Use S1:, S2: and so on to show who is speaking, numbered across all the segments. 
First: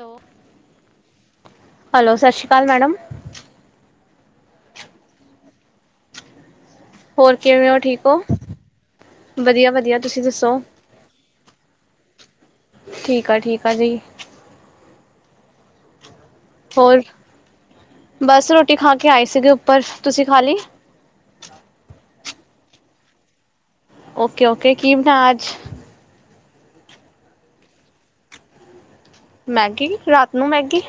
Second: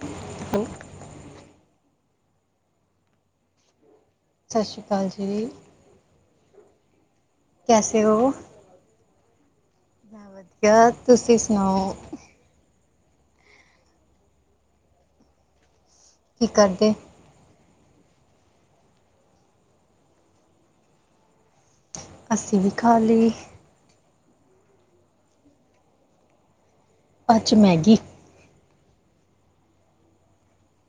S1: Hello hello ਸਤਿ ਸ਼੍ਰੀ ਅਕਾਲ ਮੈਡਮ।
S2: ਸਤਿ ਸ਼੍ਰੀ ਅਕਾਲ ਜੀ।
S1: ਹੋਰ ਕਿਵੇਂ ਹੋ ਠੀਕ ਹੋ? ਵਧੀਆ ਵਧੀਆ ਤੁਸੀਂ ਦੱਸੋ
S2: ਵਧੀਆ ਤੁਸੀਂ ਸੁਣਾਓ।
S1: ਠੀਕ ਆ ਠੀਕ ਆ ਜੀ।
S2: ਕੀ ਕਰਦੇ?
S1: ਹੋਰ ਬਸ ਰੋਟੀ ਖਾ ਕੇ ਆਈ ਸੀਗੀ ਉੱਪਰ ਤੁਸੀਂ ਖਾ ਲਈ?
S2: ਅਸੀਂ ਵੀ ਖਾ ਲਈ।
S1: ਓਕੇ-ਓਕੇ ਕੀ ਬਣਾਇਆ ਅੱਜ?
S2: ਅੱਜ ਮੈਗੀ।
S1: ਮੈਗੀ, ਰਾਤ ਨੂੰ ਮੈਗੀ!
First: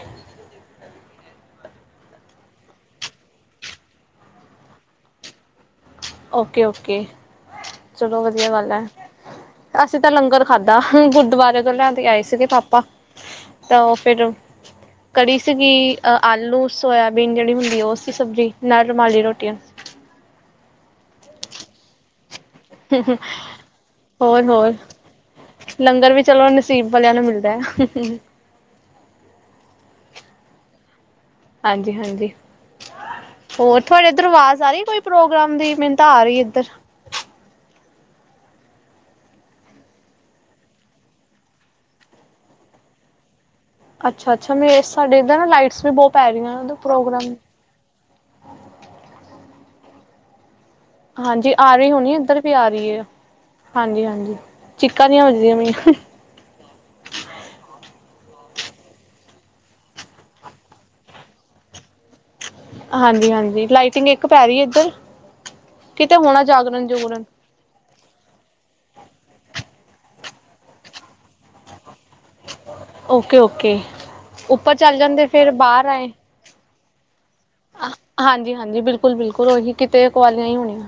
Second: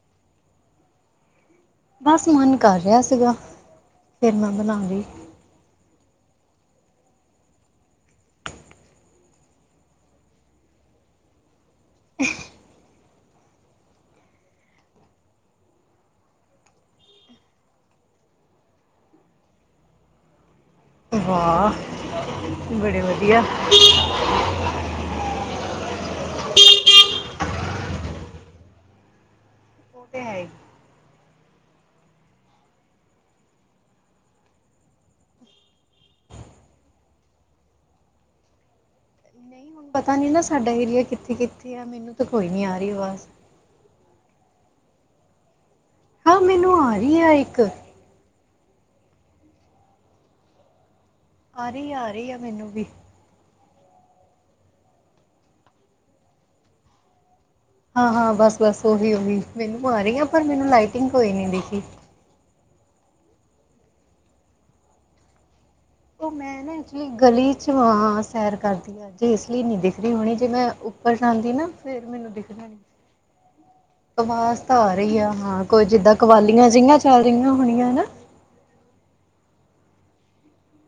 S2: ਬਸ ਮਨ ਕਰ ਰਿਹਾ ਸੀਗਾ, ਫਿਰ ਮੈਂ ਬਣਾ ਲਈ।
S1: ਓਕੇ-ਓਕੇ, ਚਲੋ ਵਧੀਆ ਗੱਲ ਏ ਅਸੀਂ ਤਾਂ ਲੰਗਰ ਖਾਧਾ ਗੁਰਦਵ [unintelligible] ਲਿਆਂਦੇ ਆਏ ਸੀਗੇ ਪਾਪਾ। ਤਾਂ ਉਹ ਫਿਰ ਉਹ ਕੜੀ ਸੀਗੀ, ਅਹ ਆਲੂ ਸੋਇਆਬੀਨ ਜਿਹੜੀ ਹੁੰਦੀ ਉਹ ਸੀ ਸਬਜ਼ੀ ਨਾਲ ਰੁਮਾਲੀ ਰੋਟੀਆਂ।
S2: ਵਾਹ! ਬੜੇ ਵਧੀਆ
S1: ਹੋਰ ਹੋਰ ਲੰਗਰ ਵੀ ਚਲੋ ਨਸੀਬ ਵਾਲਿਆਂ ਨੂੰ ਮਿਲਦਾ।
S2: ਉਹ ਤੇ ਹੈ ਈ।
S1: ਹਾਂਜੀ-ਹਾਂਜੀ, ਹੋਰ ਤੁਹਾਡੇ ਇਧਰ ਆਵਾਜ਼ ਆ ਰਹੀ ਕੋਈ ਪ੍ਰੋਗਰਾਮ ਦੀ ਮੈਨੂੰ ਤਾਂ ਆ ਰਹੀ ਇਧਰ।
S2: ਪਤਾ ਨੀ ਨਾ ਸਾਡਾ ਏਰੀਆ ਕਿੱਥੇ-ਕਿੱਥੇ ਆ ਮੈਨੂੰ ਤਾਂ ਕੋਈ ਨੀ ਆ ਰਹੀ ਆਵਾਜ਼।
S1: ਅੱਛਾ-ਅੱਛਾ ਮੇਰੇ ਸਾਡੇ ਇੱਧਰ ਨਾ ਲਾਈਟਸ ਬਹੁਤ ਪੈ
S2: ਹਾਂ
S1: ਰਹੀਆਂ ਉਹ
S2: ਮੈਨੂੰ ਆ ਰਹੀ ਆ
S1: ਪ੍ਰੋਗਰਾਮ
S2: ਇੱਕ
S1: ਹਾਂਜੀ ਆ ਰਹੀ ਹੋਣੀ ਇੱਧਰ ਵੀ ਆ ਰਹੀ ਹੈ। ਹਾਂਜੀ-ਹਾਂਜੀ, ਚੀਕਾਂ ਜੀਆਂ ਵੱਜਦੀਆਂ ਪਈਆਂ।
S2: ਹਾਂ-ਹਾਂ ਬਸ-ਬਸ ਉਹੀ-ਉਹੀ ਮੈਨੂੰ ਆ ਰਹੀ ਆ ਪਰ ਮੈਨੂੰ ਲਾਈਟਿੰਗ ਕੋਈ ਨਹੀਂ ਦਿਖੀ।
S1: ਹਾਂਜੀ-ਹਾਂਜੀ ਲਾਈਟਿੰਗ ਇੱਕ ਪੈ ਰਹੀ ਹੈ ਇੱਧਰ। ਕਿਤੇ
S2: ਉਹ
S1: ਹੋਣਾ
S2: ਮੈਂ ਨਾ
S1: ਜਾਗਰਣ
S2: ਐਕਚੁਲੀ
S1: ਜੁਗਰਣ
S2: ਗਲੀ 'ਚ ਵਾ ਸੈਰ ਕਰਦੀ ਆ ਜੇ ਇਸ ਲਈ ਨਹੀਂ ਦਿਖ ਦੀ ਹੋਣੀ ਜੇ ਮੈਂ ਉੱਪਰ ਜਾਂਦੀ ਨਾ ਫੇਰ ਮੈਨੂੰ ਦਿਖ
S1: ਓਕੇ-ਓਕੇ ਉੱਪਰ
S2: ਤਾਂ ਆ
S1: ਚੱਲ
S2: ਰਹੀ
S1: ਜਾਂਦੇ
S2: ਆ
S1: ਫਿਰ
S2: ਹਾਂ ਕੋਈ
S1: ਬਾਹਰ ਆਏ,
S2: ਜਿੱਦਾਂ ਕਵਾਲੀਆਂ ਜਿਹੀਆਂ ਚੱਲ ਰਹੀਆਂ ਹੋਣੀਆਂ ਨਾ
S1: ਹਾਂਜੀ-ਹਾਂਜੀ ਬਿਲਕੁਲ-ਬਿਲਕੁਲ ਉਹੀ ਕਿਤੇ ਕੁਆਲੀਆਂ ਹੀ ਹੋਣੀਆਂ।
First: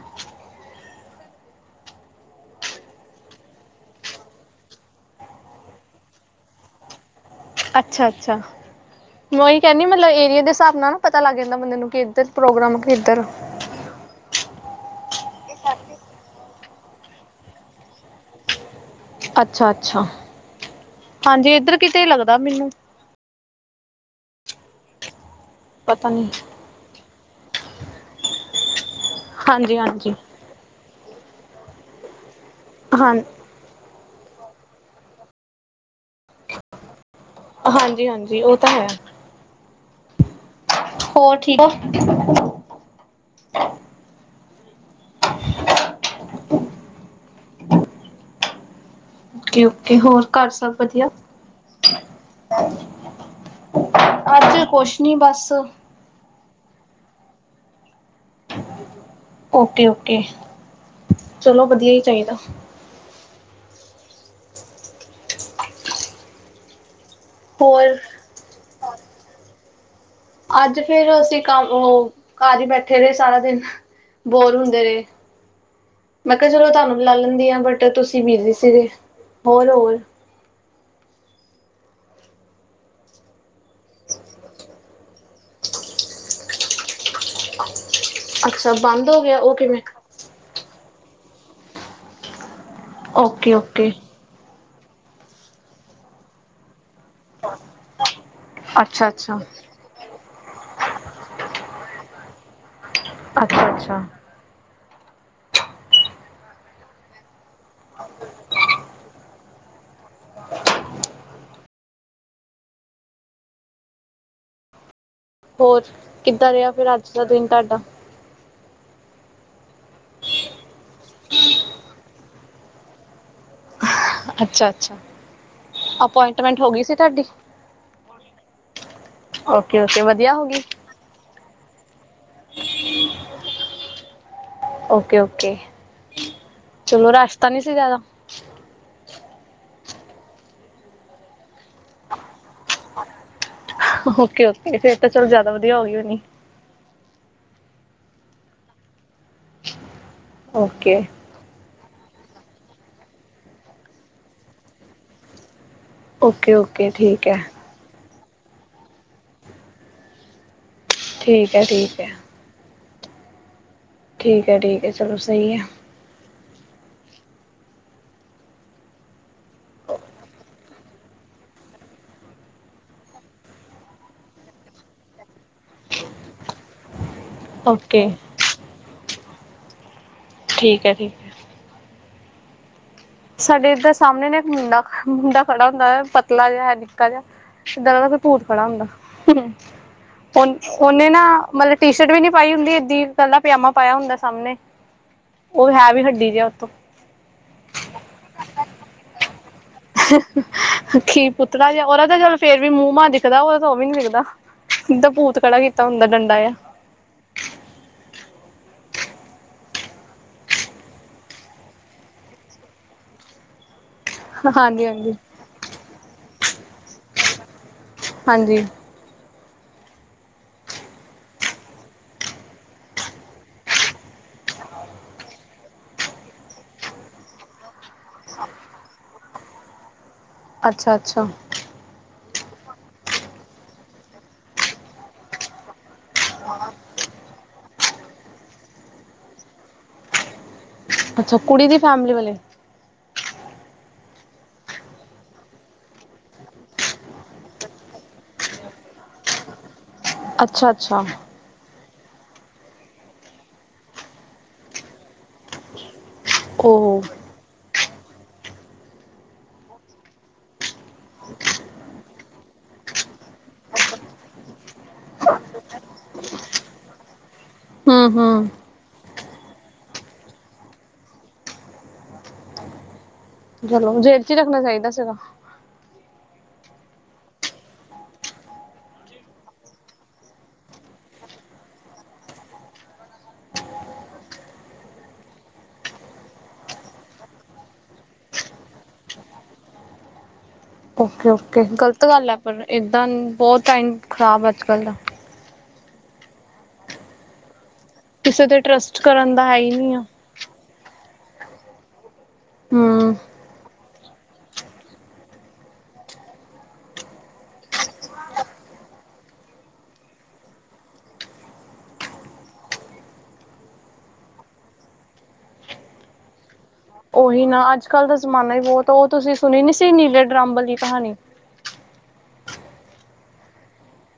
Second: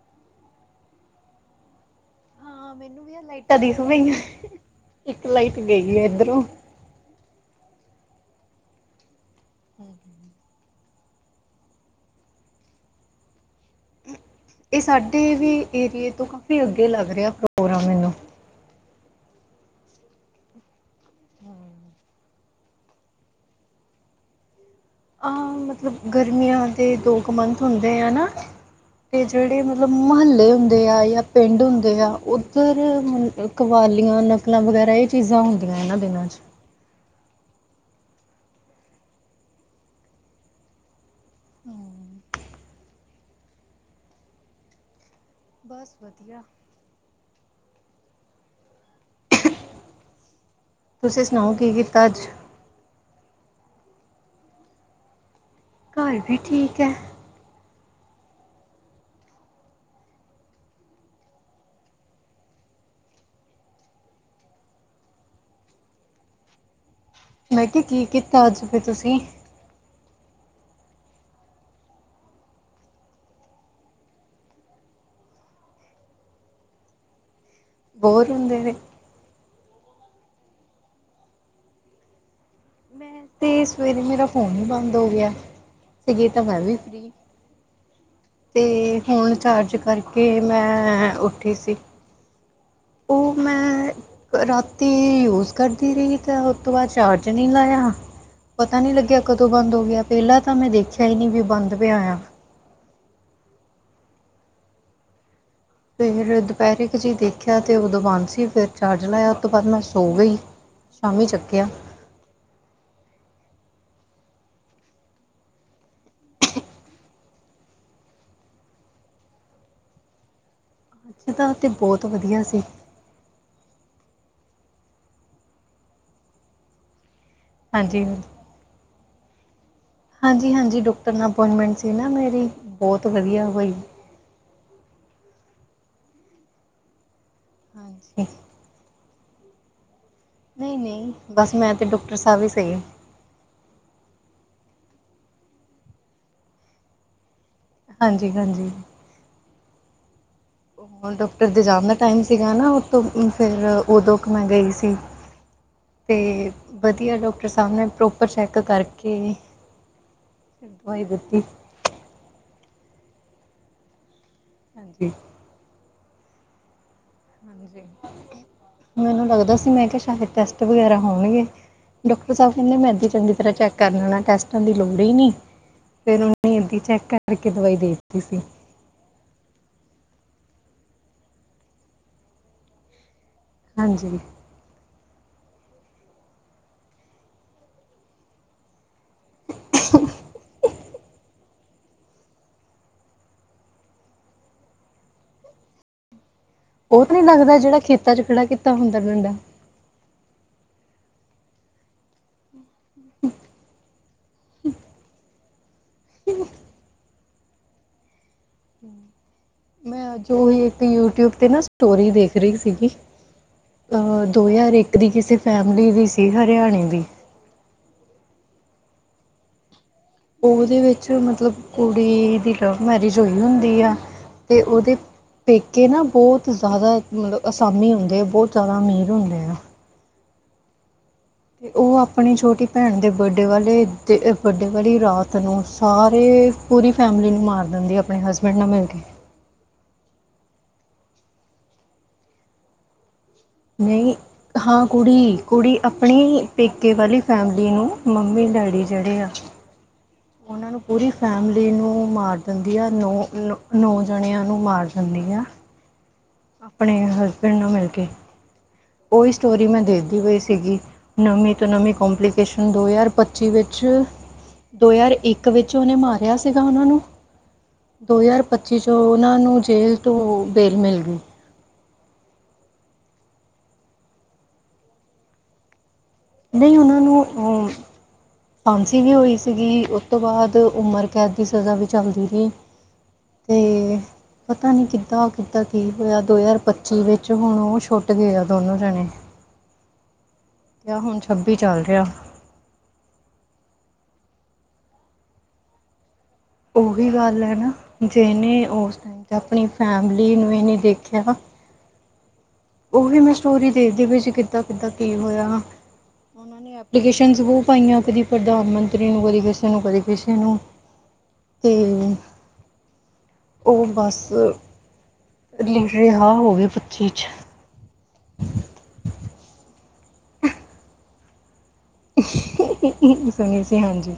S2: ਹਾਂ ਮੈਨੂੰ ਵੀ ਆ ਲਾਈਟਾਂ ਦਿਸ ਪਈਆਂ ਇੱਕ ਲਾਈਟ ਗਈ ਆ ਇਧਰੋਂ।
S1: ਅੱਛਾ-ਅੱਛਾ। ਮੈਂ ਉਹੀ ਕਹਿੰਨੀ ਮਤਲਬ ਏਰੀਏ ਦੇ ਹਿਸਾਬ ਨਾ ਪਤਾ ਲੱਗ ਜਾਂਦਾ ਬੰਦੇ ਨੂੰ ਕਿੱਧਰ ਪ੍ਰੋਗਰਾਮ ਕਿੱਧਰ।
S2: ਇਹ ਸਾਡੇ ਵੀ ਏਰੀਏ ਤੋਂ ਵੀ ਅੱਗੇ ਲੱਗ ਰਿਹਾ ਪ੍ਰੋਗਰਾਮ ਮੈਨੂੰ।
S1: ਅੱਛਾ ਅੱਛਾ ਹਾਜੀ ।ਇੱਧਰ ਕਿਤੇ ਲੱਗਦਾ ਮੈਨੂੰ।
S2: ਹਾਂ ਮਤਲਬ
S1: ਪਤਾ ਨੀ
S2: ਗਰਮੀਆਂ ਦੇ ਦੋ ਕੁ ਮੰਥ ਹੁੰਦੇ ਹੈ ਨਾ ਤੇ ਜਿਹੜੇ
S1: ਹਾਂਜੀ
S2: ਮਤਲਬ
S1: ਹਾਂਜੀ
S2: ਮੁਹੱਲੇ ਹੁੰਦੇ ਆ ਜਾਂ ਪਿੰਡ ਹੁੰਦੇ
S1: ਹਾਂ
S2: ਉਹ ਕਵਾਲੀ ਨਕਲਾਂ ਵਗੈਰਾ ਇਹ ਚੀਜ਼ਾਂ ਹੁੰਦੀਆਂ ਇਹਨਾਂ ਦਿਨਾਂ 'ਚ
S1: ਹਾਂਜੀ ਹਾਂਜੀ। ਉਹ ਤਾਂ ਹੈ। ਹੋਰ ਠੀਕ ਆ।
S2: ਬਸ ਵਧੀਆ।
S1: ਓ ਓਕੇ ਹੋਰ ਘਰ ਸਭ ਵਧੀਆ।
S2: ਤੁਸੀਂ ਸੁਣਾਓ ਕੀ ਕੀਤਾ ਅੱਜ
S1: ਅੱਜ ਕੁਛ ਨੀ ਬਸ
S2: ਘਰ ਵੀ ਠੀਕ ਹੈ।
S1: ਓਕੇ ਓਕੇ ਚਲੋ ਵਧੀਆ ਹੀ ਚਾਹੀਦਾ।
S2: ਮੈਂ ਕਿਹਾ
S1: ਹੋਰ
S2: ਕੀ ਕੀਤਾ ਅੱਜ। ਫਿਰ ਤੁਸੀਂ
S1: ਅੱਜ ਫੇਰ ਅਸੀਂ ਕੰਮ ਉਹ ਘਰ ਹੀ ਬੈਠੇ ਰਹੇ ਸਾਰਾ ਦਿਨ ਬੋਰ ਹੁੰਦੇ ਰਹੇ ਮੈਂ ਕਿਹਾ ਚਲੋ ਤੁਹਾਨੂੰ ਵੀ ਲਾ ਲੈਂਦੀ ਆ। ਬਟਰ ਤੁਸੀਂ
S2: ਬੋਰ
S1: ਮਿਲਦੇ
S2: ਹੁੰਦੇ ਨੇ
S1: ਸੀਗੇ ਹੋਰ, ਹੋਰ
S2: ਮੈਂ ਤੇ ਸਵੇਰੇ ਮੇਰਾ ਫੋਨ ਹੀ ਬੰਦ ਹੋ ਗਿਆ ਸੀਗੇ ਤਾਂ ਮੈਂ ਵੀ ਫ੍ਰਰੀ ਤੇ
S1: ਅੱਛਾ ਬੰਦ ਹੋ
S2: ਹੁਣ
S1: ਗਿਆ ਉਹ
S2: ਚਾਰਜ
S1: ਕਿਵੇਂ
S2: ਕਰਕੇ ਮੈਂ ਉੱਠੀ ਸੀ।
S1: ਓਕੇ ਓਕੇ
S2: ਅਤੇ ਯੂਜ ਕਰਦੀ ਰਹੀ ਤਾਂ ਉਹ ਤੋਂ ਬਾਅਦ ਚਾਰ ਨਹੀਂ ਲਾਇਆ ਪਤਾ ਨੀ
S1: ਅੱਛਾ
S2: ਲੱਗਿਆ
S1: ਅੱਛਾ
S2: ਕਦੋਂ ਬੰਦ ਹੋ ਗਿਆ ਪਹਿਲਾਂ ਤਾਂ ਮੈਂ ਦੇਖਿਆ ਹੀ ਨਹੀਂ ਵੀ ਬੰਦ ਪਿਆ ਆਆ
S1: ਅੱਛਾ ਅੱਛਾ।
S2: ਫਿਰ ਦੁਪਹਿਰੇ ਕੁ ਜੀ ਦੇਖਿਆ ਤੇ ਉਦੋਂ ਬਾਂਸੀ ਫਿਰ ਚਾਰਜ ਲਾਇਆ ਉਹ ਤੋਂ ਬਾਅਦ ਮੈਂ ਸੌ ਗਈ ਸ਼ਾਮੀ ਚੱਕਿਆ
S1: ਹੋਰ ਕਿੱਦਾਂ ਰਿਹਾ ਫਿਰ ਅੱਜ ਦਾ ਦਿਨ ਤੁਹਾਡਾ।
S2: ਅੱਜ ਤਾਂ ਤਾਂ ਬਹੁਤ ਵਧੀਆ ਸੀ।
S1: ਅੱਛਾ ਅੱਛਾ ਅਪਆਇੰਟਮੈਂਟ ਹੋ ਗਈ ਸੀ ਤੁਹਾਡੀ।
S2: ਹਾਂਜੀ।
S1: ਅ
S2: ਹਾਂਜੀ, ਹਾਂਜੀ। ਡਾਕਟਰ ਨਾਲ ਅਪੋਇੰਟਮੈਂਟ ਸੀ ਨਾ ਮੇਰੀ ਬਹੁਤ ਵਧੀਆ ਹੋਈ।
S1: ਓਕੇ ਓਕੇ ਤੁੂੰ ਰਾ ਤਾ ਨੀ ਸੀ ਜ਼ਿਆਦਾ।
S2: ਹਾਂਜੀ ਨਹੀਂ ਨਹੀਂ ਬਸ ਮੈਂ ਤੇ ਡਾਕਟਰ ਸਾਹਿਬ ਵੀ ਸਹੀ।
S1: ਓਕੇ ਓਕੇ ਫਿਰ ਤਾਂ ਚਲ ਜਿਆਦਾ ਵਧੀਆ ਹੋ ਗਈ ਹੋਣੀ।
S2: ਹਾਂਜੀ। ਹਾਂਜੀ।
S1: ਓਕੇ
S2: ਹੁਣ ਡਾਕਟਰ ਦੇ ਜਾਨ ਟਾਈਮ ਸੀਗਾ ।ਨਾਉਤੋਂ ਫਿਰ ਉਦੋਂ ਮੈਂ ਗਈ ਸੀ। ਤੇ
S1: ਓਕੇ ਓਕੇ
S2: ਵਧੀਆ
S1: ਠੀਕ ਹੈ
S2: ਡਾਕਟਰ ਸਾਹਿਬ ਨੇ ਪ੍ਰੋਪ ਪਰ ਚੈੱਕ ਕਰਕੇ ਦਵਾਈ ਦਿੱਤੀ
S1: ਠੀਕ ਹੈ, ਠੀਕ ਹੈ। ਠੀਕ ਹੈ, ਠੀਕ ਹੈ।
S2: ਹਾਂਜੀ।
S1: ਚਲੋ, ਸਹੀ ਹੈ।
S2: ਮੈਨੂੰ ਲਗਦਾ ਸੀ ਮੈਂ ਕਿਹਾ ਸ਼ਦ ਟੈਸਟ ਵਗਰਾ ਹੋਣਗੇ। ਡਾਕਟਰ ਸਾਬ ਕਹਿੰਦੇ ਮੈਂ ਚੰਗੀ ਤਰ ਚੈੱਕ ਕਰ ਲੈਣਾ। ਟੈਸਟਾਂ ਦੀ ਲੋੜ ਹੀ ਨਹੀਂ। ਫਿਰ ਇਦਾਂ ਚੈੱਕ ਕਰਕੇ ਦਵਾਈ ਦੇ
S1: ਓਕੇ
S2: ਦਿੱਤੀ ਸੀ।
S1: ਠੀਕ ਹੈ, ਠੀਕ ਹੈ। ਸਾਡੇ ਤੇ
S2: ਹਾਂਜੀ।
S1: ਸਾਹਮਣੇ ਨੇ ਇੱਕ ਮੁੰਡਾ ਮੁੰਡਾ ਖੜਾ ਹੁੰਦਾ ਪਤਲਾ ਜਿਹਾ, ਹੈ ਨਿੱਕਾ ਜਿਹਾ, ਇੱਦਾਂ ਲੱਗਦਾ ਕੋਈ ਭੂਤ ਖੜਾ ਹੈ। ਹਮ, ਉਹਨੇ ਨਾ ਮਤਲਬ ਟੀ ਸ਼ਰਟ ਵੀ ਨਹੀਂ ਪਾਈ ਹੁੰਦੀ। ਗ੍ਰੀਨ ਵਾਲਾ ਪਜਾਮਾ ਪਾਇਆ ਹੁੰਦਾ। ਸਾਹਮਣੇ ਉਹ ਹੈ ਵੀ ਹੱਡੀ ਜਿਹਾ
S2: ਉਹ ਤਾਂ ਨੀ ਲੱਗਦਾ। ਜਿਹੜਾ ਖੇ [unintelligible] ਚ ਖੜਾ ਕੀਤਾ ਹੁੰਦਾ ਡੰਡਾ।
S1: ਅੱਖੀ ਪੁਤਲਾ ਜ ਉਹ ਤਾਂ ਚਲ ਫੇਰ ਵੀ ਮੂੰਹ ਮਾਂ ਦਿਖਦਾ ਉਹਦਾ ਵਾ, ਉਹ ਵੀ ਨੀ ਦਿਖਦਾ। ਜਿੱਦਾਂ ਭੂਤ ਖੜਾ ਕੀਤਾ ਹੁੰਦਾ। ਡੰਡਾ ਆ
S2: ਮੈਂ ਅੱਜ ਓਹੀ ਇੱਕ ਯੂਟਿਊਬ ਤੇ ਨਾ ਸਟੋਰੀ ਦੇਖ ਰਹੀ ਸੀਗੀ। ਅ ਦੋ ਹਜ਼ਾਰ
S1: ਹਾਂਜੀ
S2: ਇੱਕ ਦੀ
S1: ਹਾਂਜੀ
S2: ਕਿਸੇ ਫੈਮਿਲੀ ਦੀ ਸੀ। ਹਨ [unintelligible] ਦੀ।
S1: ਹਾਂਜੀ।
S2: ਉਹਦੇ ਵਿੱਚ ਮਤਲਬ ਕੁੜੀ ਦੀ ਲਵ ਮੈਰਿਜ ਹੋਈ ਹੁੰਦੀ ਆ। ਤੇ ਉਹਦੇ ਪੇਕੇ ਨਾ ਬਹੁਤ ਜ਼ਿਆਦਾ ਮਤਲਬ ਅਸਾਮੀ ਹੁੰਦੇ ਹੈ, ਬਹੁਤ ਜ਼ਿਆਦਾ ਅਮੀਰ ਹੁੰਦੇ ਆ।
S1: ਅੱਛਾ-ਅੱਛਾ।
S2: ਅਤੇ ਉਹ ਆਪਣੀ ਛੋਟੀ ਭੈਣ ਦੇ ਬਰਡੇ ਵਾਲੇ, ਬਰਡੇ ਵਾਲੀ ਰਾਤ ਨੂੰ ਸਾਰੇ ਪੂਰੀ ਫੈਮਲੀ ਨੂੰ ਮਾਰ ਦਿੰਦੀ ।ਆਪਣੇ ਹਸਬੈਂਡ ਨਾਲ ਮਿਲ ਕੇ
S1: ਅੱਛਾ। ਕੁੜੀ ਦੀ ਫੈਮਲੀ ਵਾਲੇ
S2: ਨਹੀਂ ਹਾਂ, ਕੁੜੀ-ਕੁੜੀ ਆਪਣੀ ਪੇਕੇ ਵਾਲੀ ਫੈਮਿਲੀ ਨੂੰ ਮੰਮੀ-ਡੈਡੀ ਜਿਹੜੇ ਆ।
S1: ਅੱਛਾ
S2: ਉਹਨਾਂ ਨੂੰ
S1: ਅੱਛਾ
S2: ਪੂਰੀ ਫੈਮਲੀ ਨੂੰ ਮਾਰ ਡੰਡੇ ਆ। ਨੌ-ਨੌ ਜਣਿਆਂ ਨੂੰ ਮਾਰ ਡੰਡੇ ਆ। ਆਪਣੇ
S1: ਉਹ
S2: ਹ ਨੂੰ ਮਿਲ ਕੇ ਉਹੀ ਸਟੋਰੀ ਮੈਂ ਦੇਖਦੀ ਹੋਈ ਸੀਗੀ। ਨਵੀਂ ਤੋਂ ਨਵੀਂ ਕਪਲੀਕੇਸ਼ਨ। ਦੋ ਹਜ਼ਾਰ ਪੱਚੀ ਵਿੱਚ ਦੋ ਹਜ਼ਾਰ ਇੱਕ ਵਿੱਚ ਉਹਨੇ ਮਾਰਿਆ ਸੀਗਾ ।ਉਹਨਾਂ ਨੂੰ,
S1: ਹਮ
S2: ਦੋ ਹਜ਼ਾਰ,
S1: ਹਮ
S2: ਪੱਚੀ ਚ ਉਹਨਾਂ ਨੂੰ ਜੇਲ੍ਹ ਤੋਂ ਬੇਲ ਮਿਲ ਗਈ।
S1: ਜੇਲ ਚ ਹੀ ਰੱਖਣਾ ਚਾਹੀਦਾ। ਉਦੋਂ
S2: ਨਹੀਂ। ਉਹਨਾਂ ਨੂੰ ਫਾਂਸੀ ਵੀ ਹੋਈ ਸੀਗੀ। ਉਸ ਤੋਂ ਬਾਅਦ ਉਮਰ ਕੈਦ ਦੀ ਸਜ਼ਾ ਵੀ ਚੱਲਦੀ ਰਹੀ। ਤੇ ਪਤਾ ਨਹੀਂ ਕਿੱਦਾਂ-ਕਿੱਦਾਂ ਕੀ ਹੋਇਆ ਦੋ ਹਜ਼ਾਰ ਪੱਚੀ ਵਿੱਚ ਹੁਣ ਉਹ ਛੁੱਟ ਗ ਗਿਆ ਦੋਨੋਂ ਜਣੇ। ਅਤੇ ਆਹ ਹੁਣ ਛੱਬੀ
S1: ਓਕੇ-ਓਕੇ,
S2: ਚੱਲ
S1: ਗ਼ਲਤ
S2: ਰਿਹਾ
S1: ਗੱਲ ਹੈ ਪਰ, ਏਦਾਂ ਬਹੁਤ ਟਾਈਮ ਖਰਾਬ ਅੱਜ ਕੱਲ੍ਹ ਦਾ
S2: ਉਹੀ ਗੱਲ ਹੈ ਨਾ
S1: ਕਿਸੇ ਤੇ
S2: ਜਿਹਨੇ ਉਸ
S1: ਟਰਸਟ
S2: ਟਾਈਮ ' ਤੇ
S1: ਕਰਨ ਦਾ ਹੈ
S2: ਆਪਣੀ
S1: ਹੀ ਨਹੀਂ ਆ
S2: ਫੈਮਿਲੀ ਨੂੰ ਇਹਨੇ ਦੇਖਿਆ ਨਾ
S1: ਹਮ
S2: ਉਹਹੀ ਮੈਂ ਸਟੋਰੀ ਦੇਖਦੀ ਪਈ ਸੀ, ਕਿੱਦਾਂ ਕਿੱਦਾਂ ਕੀ ਹੋਇਆ। ਉਹਨਾਂ ਨੇ ਐਪਲੀਕੇਸ਼ਨਸ ਬਹੁ ਪਾਈਆਂ, ਕਦੀ ਪ੍ਰਧਾਨ ਮੰਤਰੀ ਨੂੰ, ਕਦੀ ਕਿਸੇ ਨੂੰ, ਕਦੀ ਕਿਸੇ ਨੂੰ। ਤੇ ਉਹ ਬਸ ਲੀ ਰਿਹਾ ਹੋ ਗਏ ਸੱਚੀ 'ਚ।
S1: ਉਹੀ ਨਾ ਅੱਜ ਕੱਲ ਦਾ ਜ਼ਮਾਨਾ ਹੀ ਬਹੁਤ, ਉਹ ਤੁਸੀਂ ਸੁਣੀ ਨੀ ਸੀ ਨੀਲੇ ਡ੍ਰਾਮ ਵਾਲੀ ਕਹਾਣੀ।
S2: [unintelligible] ਸੁਣੀ ਸੀ ਹਾਂਜੀ।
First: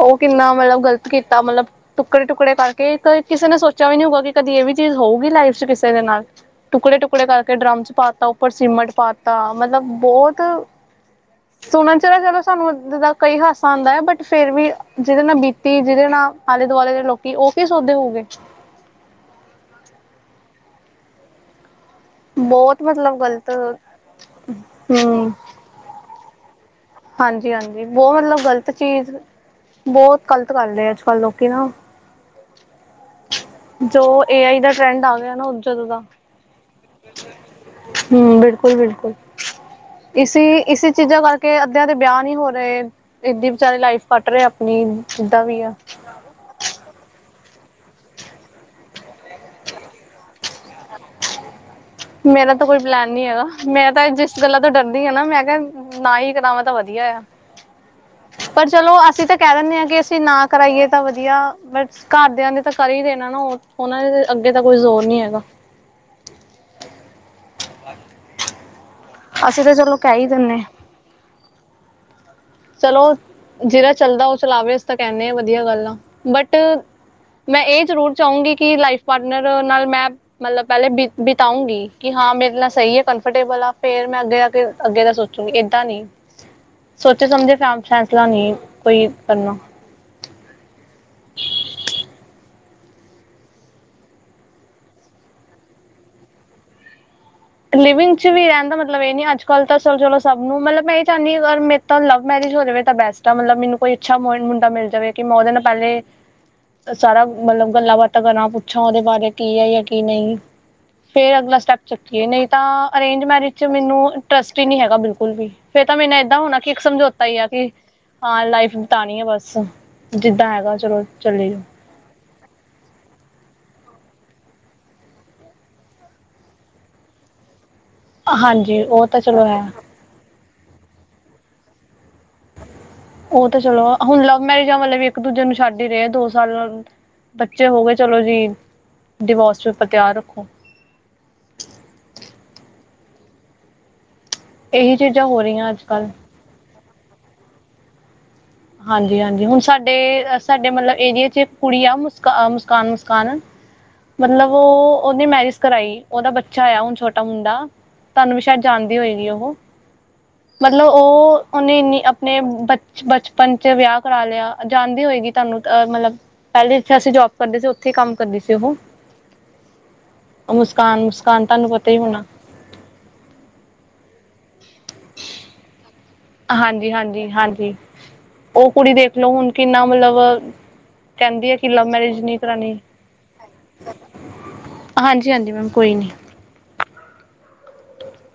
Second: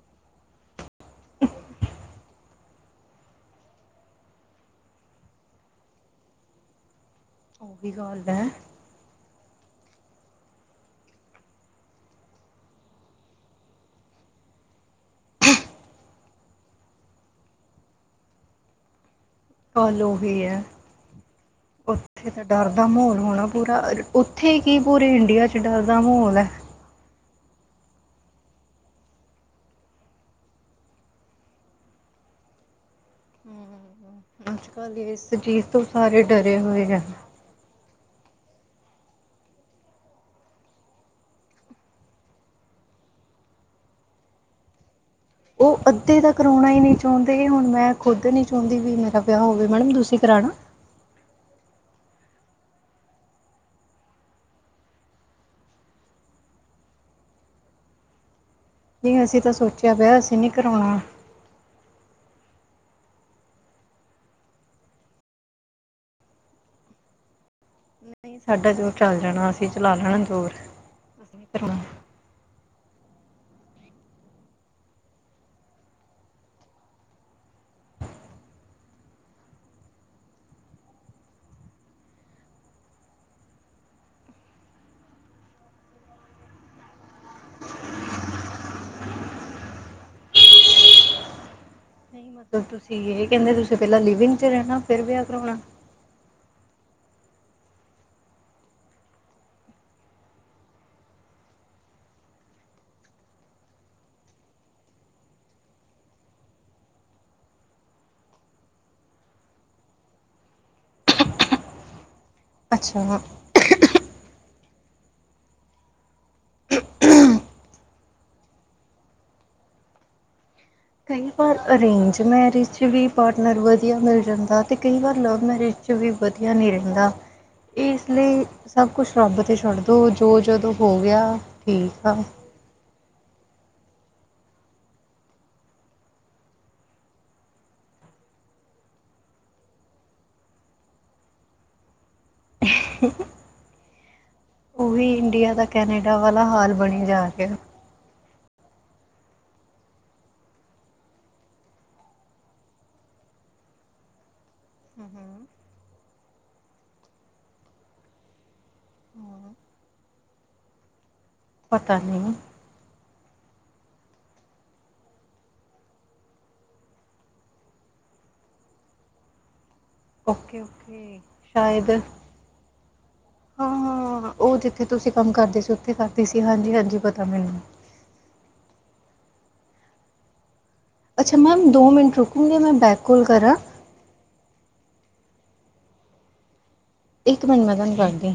S1: ਉਹ ਕਿੰਨਾ ਮਤਲਬ ਗ਼ਲਤ ਕੀਤਾ ਮਤਲਬ, ਟੁਕੜੇ ਟੁਕੜੇ ਕਰਕੇ ਇਕ, ਕਿਸੇ ਨੇ ਸੋਚਿਆ ਵੀ ਨੀ ਹੋਊਗਾ ਕਿ ਕਦੀ ਇਹ ਵੀ ਚੀਜ਼ ਹੋਊਗੀ ਲਾਈਫ 'ਚ ਕਿਸੇ ਦੇ ਨਾਲ। ਟੁਕੜੇ ਟੁੱਕ ਟੁਕੜੇ ਕਰਕੇ ਡ੍ਰਾਮ
S2: ਉਹੀ
S1: ਚ
S2: ਗੱਲ
S1: ਪਾਤਾ,
S2: ਹੈ
S1: ਉੱਪਰ ਸੀਮਟ ਪਾਤਾ। ਤਾਂ ਮਤਲਬ ਬਹੁਤ, ਸੁਣਨ ਚ ਜਦੋਂ ਸਾਨੂੰ ਗੱਲ ਕਈ ਹਾਸਾ ਆਉਂਦੈ ਬਟ ਫੇਰ ਵੀ ਜਿਹਦੇ ਨਾਲ ਬੀਤੀ, ਜਿਹਦੇ ਨਾਲ ਆਲੇ ਦੁਆਲੇ ਦੇ ਲੋਕੀ, ਉਹ ਕੀ ਸੋਦੇ ਹੋਉਗੇ?
S2: ਗਲ ਓਹੀ ਹੈ। ਉੱਥੇ ਤਾਂ ਡਰ
S1: ਬਹੁਤ
S2: ਦਾ ਮਾਹੌਲ
S1: ਮਤਲਬ
S2: ਹੋਣਾ
S1: ਗ਼ਲਤ
S2: ਪੂਰਾ, ਉੱਥੇ ਕੀ ਪੂਰੇ
S1: ਹਮ
S2: ਇੰਡੀਆ ਚ ਡਰ ਦਾ ਮਾਹੌਲ ਏ ।
S1: ਹਾਂਜੀ-ਹਾਂਜੀ, ਬਹੁਤ ਮਤਲਬ ਗ਼ਲਤ ਚੀਜ਼, ਬਹੁਤ ਗ਼ਲਤ ਕਰ ਰਹੇ ਅੱਜ ਕੱਲ ਲੋਕੀ ਨਾ। ਜੋ ਏ ਆਈ ਦਾ
S2: ਅੱਜ-ਕੱਲ
S1: ਟਰੈਂਡ ਆ
S2: ਇਸ
S1: ਗਿਆ ਨਾ ਉਹ
S2: ਚੀਜ਼ ਤੋਂ
S1: ਜਦੋਂ ਦਾ
S2: ਸਾਰੇ ਡਰੇ ਹੋਏ ਆ।
S1: ਹੰ ਬਿਲਕੁਲ-ਬਿਲਕੁਲ, ਇਸੀ ਇਸੀ ਚੀਜ਼ਾਂ ਕਰਕੇ ਅੱਧਿਆ ਦੇ ਵਿਆਹ ਨਹੀਂ ਹੋ ਰਹੇ, ਏਦਾਂ ਬਚਾਰੇ ਲਾਈਫ ਕੱਟ ਰਹੇ ਆਪਣੀ। ਜਿੱਦਾਂ ਵੀ ਆ
S2: ਉਹ ਅੱਧੇ ਤਾਂ ਕਰੋਣਾ ਹੀ ਨਹੀਂ ਚਾਹੁੰਦੇ। ਤੇ ਹੁਣ ਮੈਂ ਖੁਦ ਨੀ ਚਾਹੁੰਦੀ ਵੀ ਮੇਰਾ ਵਿਆਹ ਹੋਵੇ, ਮੈਡਮ ਤੁਸੀਂ ਕਰਾਉਣਾ?
S1: ਮੇਰਾ ਤਾਂ ਕੋਈ ਪਲੈਨ ਨੀ ਹੈਗਾ, ਮੈਂ ਤਾਂ ਜਿਸ ਗੱਲਾਂ ਤੋਂ ਡਰਦੀ ਹਾਂ ਨਾ, ਮੈਂ ਕਿਹਾ ਨਾ ਹੀ ਕਰਾਵਾਂ ਤਾਂ ਵਧੀਆ ਆ। ਪਰ ਚਲੋ
S2: ਨਹੀਂ
S1: ਅਸੀਂ ਤਾਂ ਕਹਿ ਦਿੰਦੇ ਹਾਂ
S2: ਸੋਚਿਆ
S1: ਕਿ
S2: ਵਿਆਹ
S1: ਅਸੀਂ ਨਾ
S2: ਨਹੀਂ
S1: ਕਰਾਈਏ
S2: ਕਰਾਉਣਾ
S1: ਤਾਂ ਵਧੀਆ, ਬਟ ਘਰ ਵੱਡਿਆਂ ਨੇ ਤਾਂ ਕਰ ਹੀ ਦੇਣਾ ਨਾ। ਉਹ ਉਹਨਾਂ ਦੇ ਅੱਗੇ ਤਾਂ ਕੋਈ ਜ਼ੋਰ ਨੀ ਹੈਗਾ।
S2: ਨਹੀਂ ਸਾਡਾ ਜੋਰ ਚੱਲ ਜਾਣਾ, ਅਸੀਂ
S1: ਤਾਂ
S2: ਚਲਾ
S1: ਚਲੋ
S2: ਲੈਣਾ
S1: ਕਹਿ ਹੀ
S2: ਜੋਰ
S1: ਦਿੰਦੇ
S2: । ਅਸੀ ਨਹੀਂ ਕਰਾਉਣਾ
S1: ਚਲੋ, ਜਿਹੜਾ ਚੱਲਦਾ ਉਹ ਚਲਾਵੇ, ਅਸੀਂ ਤਾਂ ਕਹਿੰਦੇ ਆ ਵਧੀਆ ਗੱਲ ਆ ਬਟ ਮੈਂ ਇਹ ਜ਼ਰੂਰ ਚਾਹੂੰਗੀ ਕਿ ਲਾਈਫ ਪਾਰਟਨਰ ਨਾਲ ਮੈਂ ਮਤਲਬ ਪਹਿਲੇ ਬਿ ਬਿਤਾਊਂਗੀ ਕਿ ਹਾਂ ਮੇਰੇ ਨਾਲ ਸਹੀ ਆ, ਕੰਫਰਟੇਬਲ ਆ, ਫੇਰ ਮੈਂ ਅੱਗੇ ਜਾਕੇ, ਅੱਗੇ ਦਾ ਸੋਚੂਗੀ । ਏਦਾਂ ਨਹੀਂ ਸੋਚੇ ਸਮਝੇ ਫੈਸਲਾ ਨਹੀਂ, ਕੋਈ ਕਰਨਾ [unintelligible]
S2: ਨਹੀਂ ਮਤਲਬ ਤੁਸੀਂ ਇਹ ਕਹਿੰਦੇ, ਤੁਸੀਂ ਪਹਿਲਾਂ ਲਿਵਿੰਗ ਚ ਰਹਿਣਾ, ਫਿਰ ਵਿਆਹ ਕਰਾਉਣਾ?
S1: ਲਿਵਿੰਗ ਚ ਵੀ ਰਹਿਣ ਦਾ ਮਤਲਬ ਇਹ ਨੀ, ਅੱਜ ਕੱਲ ਤਾਂ ਚਲੋ ਚਲੋ ਸਭ ਨੂੰ, ਮਤਲਬ ਮੈਂ ਇਹ ਚਾਹੁੰਦੀ ਹਾਂ, ਮੇਦੀ ਤਾਂ ਲਵ ਮੈਰਿਜ ਹੋ ਜਾਵੇ ਤਾਂ ਬੈਸਟ ਆ, ਮਤਲਬ ਮੈਨੂੰ ਕੋਈ ਅੱਛਾ ਬੋਏ -ਮੁੰਡਾ ਮਿਲ ਜਾਵੇ ਕਿ ਮੈਂ ਉਹਦੇ ਨਾਲ ਪਹਿਲੇ ਸਾਰਾ ਮਤਲਬ ਗੱਲਾਂ ਬਾਤਾਂ ਕਰਾਂ, ਪੁੱਛਾਂ ਉਹਦੇ ਬਾਰੇ ਕੀ ਹੈ ਜਾਂ ਕੀ ਨਹੀਂ ਫੇਰ ਅਗਲਾ ਸਟੈਪ ਚੱਕ ਕੀ ਨਹੀਂ ਤਾਂ
S2: ਅੱਛਾ
S1: ਅਰੇਂਜ ਮੈਰਿਜ ਚ ਮੈਨੂੰ ਟਰਸਟ ਹੀ ਨਹੀਂ ਹੈਗਾ। ਬਿਲਕੁਲ ਵੀ, ਫੇਰ ਤਾਂ ਬਈ ਇ ਇੱਦਾਂ ਹੋਣਾ ਕੀ ਇੱਕ ਸਮਝੌਤਾ ਹੀ ਆ ਕਿ ਹਾਂ ਲਾਈਫ ਬਿਤਾਉਣੀ ਆ ਬਸ, ਜਿੱਦਾਂ ਹੈਗਾ ਚਲੋ
S2: ਕਈ
S1: ਚੱਲੇ
S2: ਵਾਰ
S1: ਜਾਓ
S2: ਅਰੇਂਜ ਮੈਰਿਜ ਚ ਵੀ ਪਾਟਨਰ ਵ ਵਧੀਆ ਮਿਲ ਜਾਂਦਾ ਅਤੇ ਕਈ ਵਾਰ ਲਵ ਮੈਰਿਜ 'ਚ ਵੀ ਵਧੀਆ ਨਹੀਂ ਰਹਿੰਦਾ। ਇਸ ਲਈ
S1: ਹਾਂਜੀ
S2: ਸਭ
S1: ਉਹ
S2: ਕੁਛ
S1: ਤਾਂ
S2: ਰੱਬ
S1: ਚਲੋ
S2: ਤੇ
S1: ਹੈ
S2: ਛੱਡ ਦੋ, ਜੋ ਜੋ ਹੋ ਗਿਆ ਠੀਕ।
S1: ਉਹ ਤਾਂ ਚਲੋ, ਹੁਣ ਲਵ ਮੈਰਿਜਾਂ ਵਾਲੇ ਵੀ ਇੱਕ ਦੂਜੇ ਨੂੰ ਛੱਡ ਹੀ ਰਹੇ। ਦੋ ਸਾਲਾ ਨੂੰ ਬੱਚੇ ਹੋ ਗਏ ਚਲੋ ਜੀ ਡਾਈਵੋਰਸ ਪੇਪਰ ਤਿਆਰ ਰੱਖੋ।
S2: [unintelligible]
S1: ਇਹੀ
S2: ਉਹੀ
S1: ਚੀਜ਼ਾਂ ਹੋ
S2: ਇੰਡੀਆ ਦਾ
S1: ਰਹੀਆਂ ਅੱਜ ਕੱਲ੍ਹ
S2: ਕੈਨੇਡਾ ਵਾਲਾ ਹਾਲ ਬਣਿਆ। ਜਾ ਕੇ
S1: ਹਾਂਜੀ। ਹਾਂਜੀ। ਹੁਣ ਸਾਡੇ-ਸਾਡੇ ਮਤਲਬ ਇੰਡੀਆ ਚ ਕੁੜੀ ਆ ਮੁਸਕਾਨ ਮੁਸਕਾਨ। ਮਤਲਬ ਉਹ ਉਹਨੇ ਮੈਰਿਜ
S2: ਹੂੰ-ਹੂੰ।
S1: ਕਰਾਈ ਉਹਦਾ ਬੱਚਾ ਆ ਹੁਣ ਛੋਟਾ ਮੁੰਡਾ ਤੁਹਾਨੂੰ ਵੀ ਸ਼ਾਇਦ ਜਾਣਦੇ ਹੋ ਉਹ। ਮਤਲਬ ਉਹ ਉਹਨੇ
S2: ਪਤਾ
S1: ਇਨੀ
S2: ਨਹੀਂ
S1: ਆਪਣੇ ਬਚ-ਬਚ ਪੰਚ ਵਿਆਹ ਕਰਾ ਲਿਆ ਜਾਂਦੀ ਹੋਏਗੀ ਤੁਹਾਨੂੰ ਅ ਮਤਲਬ ਪਹਿਲੇ ਜਿੱਥੇ ਅਸੀਂ ਜੋਬ ਕਰਦੇ ਸੀ ਉੱਥੇ ਕੰਮ ਕਰਦੀ ਸੀ ਉਹ। ਮੁਸਕਾਨ
S2: ਓਕੇ-ਓਕੇ
S1: ਮੁਸਕਾਨ ਤੁਹਾਨੂੰ
S2: ਸ਼ਾਇਦ
S1: ਪਤਾ ਹੀ ਹੋਣਾ
S2: ਹਾਂ-ਹਾਂ। ਉਹ ਜਿੱਥੇ ਤੁਸੀਂ ਕੰਮ ਕਰਦੇ ਸੀ ਉੱਥੇ ਕਰਦੀ ਸੀ
S1: ਹਾਂਜੀ,
S2: ਹਾਂਜੀ-ਹਾਂਜੀ ਪਤਾ
S1: ਹਾਂਜੀ,
S2: ਮੈਨੂੰ।
S1: ਹਾਂਜੀ। ਉਹ ਕੁੜੀ ਦੇਖ ਲਓ ਹੁਣ ਕਿੰਨਾ ਮਤਲਬ।
S2: ਅੱਛਾ
S1: ਕਹਿੰਦੀ ਹੈ ਕਿ
S2: ਮੈਮ
S1: ਲਵ
S2: ਦੋ ਮਿੰਟ
S1: ਮੈਰਿਜ ਨਹੀਂ
S2: ਰੁਕੋਗੇ ਮੈਂ
S1: ਕਰਾਣੀ
S2: ਬੈਕ ਕਾਲ ਕਰਾਂ।
S1: ਹਾਂਜੀ, ਹਾਂਜੀ। ਮੈਮ ਕੋਈ ਨਹੀਂ।
S2: ਹੁਣੇ ਮੈਂ ਤੁਹਾਨੂੰ ਕਰਦੀ।